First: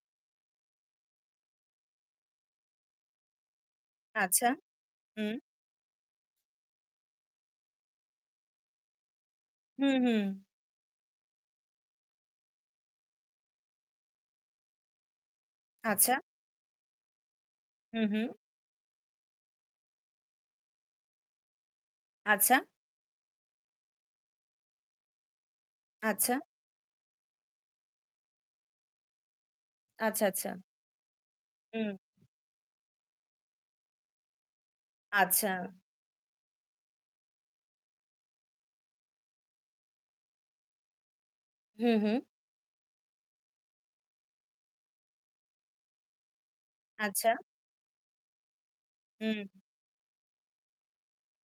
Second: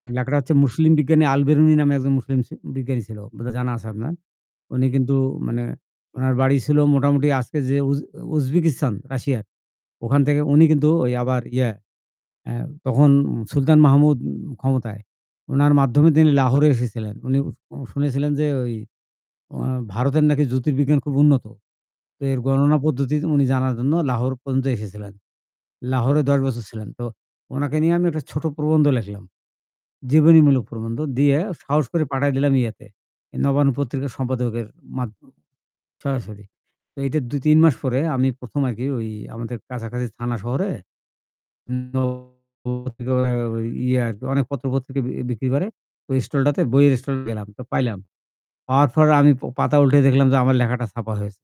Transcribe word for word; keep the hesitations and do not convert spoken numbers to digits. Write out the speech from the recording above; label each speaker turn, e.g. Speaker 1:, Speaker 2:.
Speaker 1: লেখাটা হচ্ছে মুসলিম বিজ্ঞানী আল বেরুনি নামে একজন মুসলিম স বিজ্ঞানী ছিল। বোধহয় জানা আছে আপনার।
Speaker 2: আচ্ছা।
Speaker 1: উনি কিন্তু
Speaker 2: উম।
Speaker 1: মানে উনার বাড়ি ছিল মোটামুটি আজকে যে উজ উজবেকিস্তান রাশিয়ার।
Speaker 2: হু, হু।
Speaker 1: ওখান থেকে উনি কিন্তু ওই আবার ইয়া অ্যা তখন সুলতান মাহমুদ ক্ষমতায়। উনার মাধ্যমে
Speaker 2: আচ্ছা।
Speaker 1: তিনি লাহোরে এসেছিলেন। উনি উ
Speaker 2: হু,
Speaker 1: শুনেছিলেন
Speaker 2: হু।
Speaker 1: যে, ওই ও ভারতের নাকি জ্যোতির্বিজ্ঞান খুব উন্নত। তো এর
Speaker 2: আচ্ছা।
Speaker 1: গণনা পদ্ধতি উনি জানার জন্য লাহোর পর্যন্ত এসেছিলেন। লাহোরে দশ
Speaker 2: আচ্ছা।
Speaker 1: বছর ছিলেন। তো উনাকে নিয়ে আমি একটা ছোট প্রবন্ধ লেখলাম।
Speaker 2: আচ্ছা, আচ্ছা।
Speaker 1: জীবনীমূলক প্রবন্ধ দিয়ে সাহস
Speaker 2: উম
Speaker 1: করে পাঠায় দিলাম ইয়াতে। এই 'নবান্ন' পত্রিকার সম্পাদকের মাদ
Speaker 2: আচ্ছা।
Speaker 1: সরাসরি। তো এইটা দুই-তিন মাস পরে আমি প্রথম আরকি ওই আমাদের কাছাকাছি থানা শহরে
Speaker 2: হু,
Speaker 1: [unintelligible]
Speaker 2: হু।
Speaker 1: ইয়া আরকি অনেক পত্র-পত্রিকা বি বিক্রি করে। ওই স্টলটাতে বইয়ের স্টলে
Speaker 2: আচ্ছা।
Speaker 1: গেলাম, তো পাইলাম। পাওয়ার পরে আমি প
Speaker 2: হুম।
Speaker 1: পাতা উল্টে দেখলাম যে আমার লেখাটা ছাপার হয়েছে।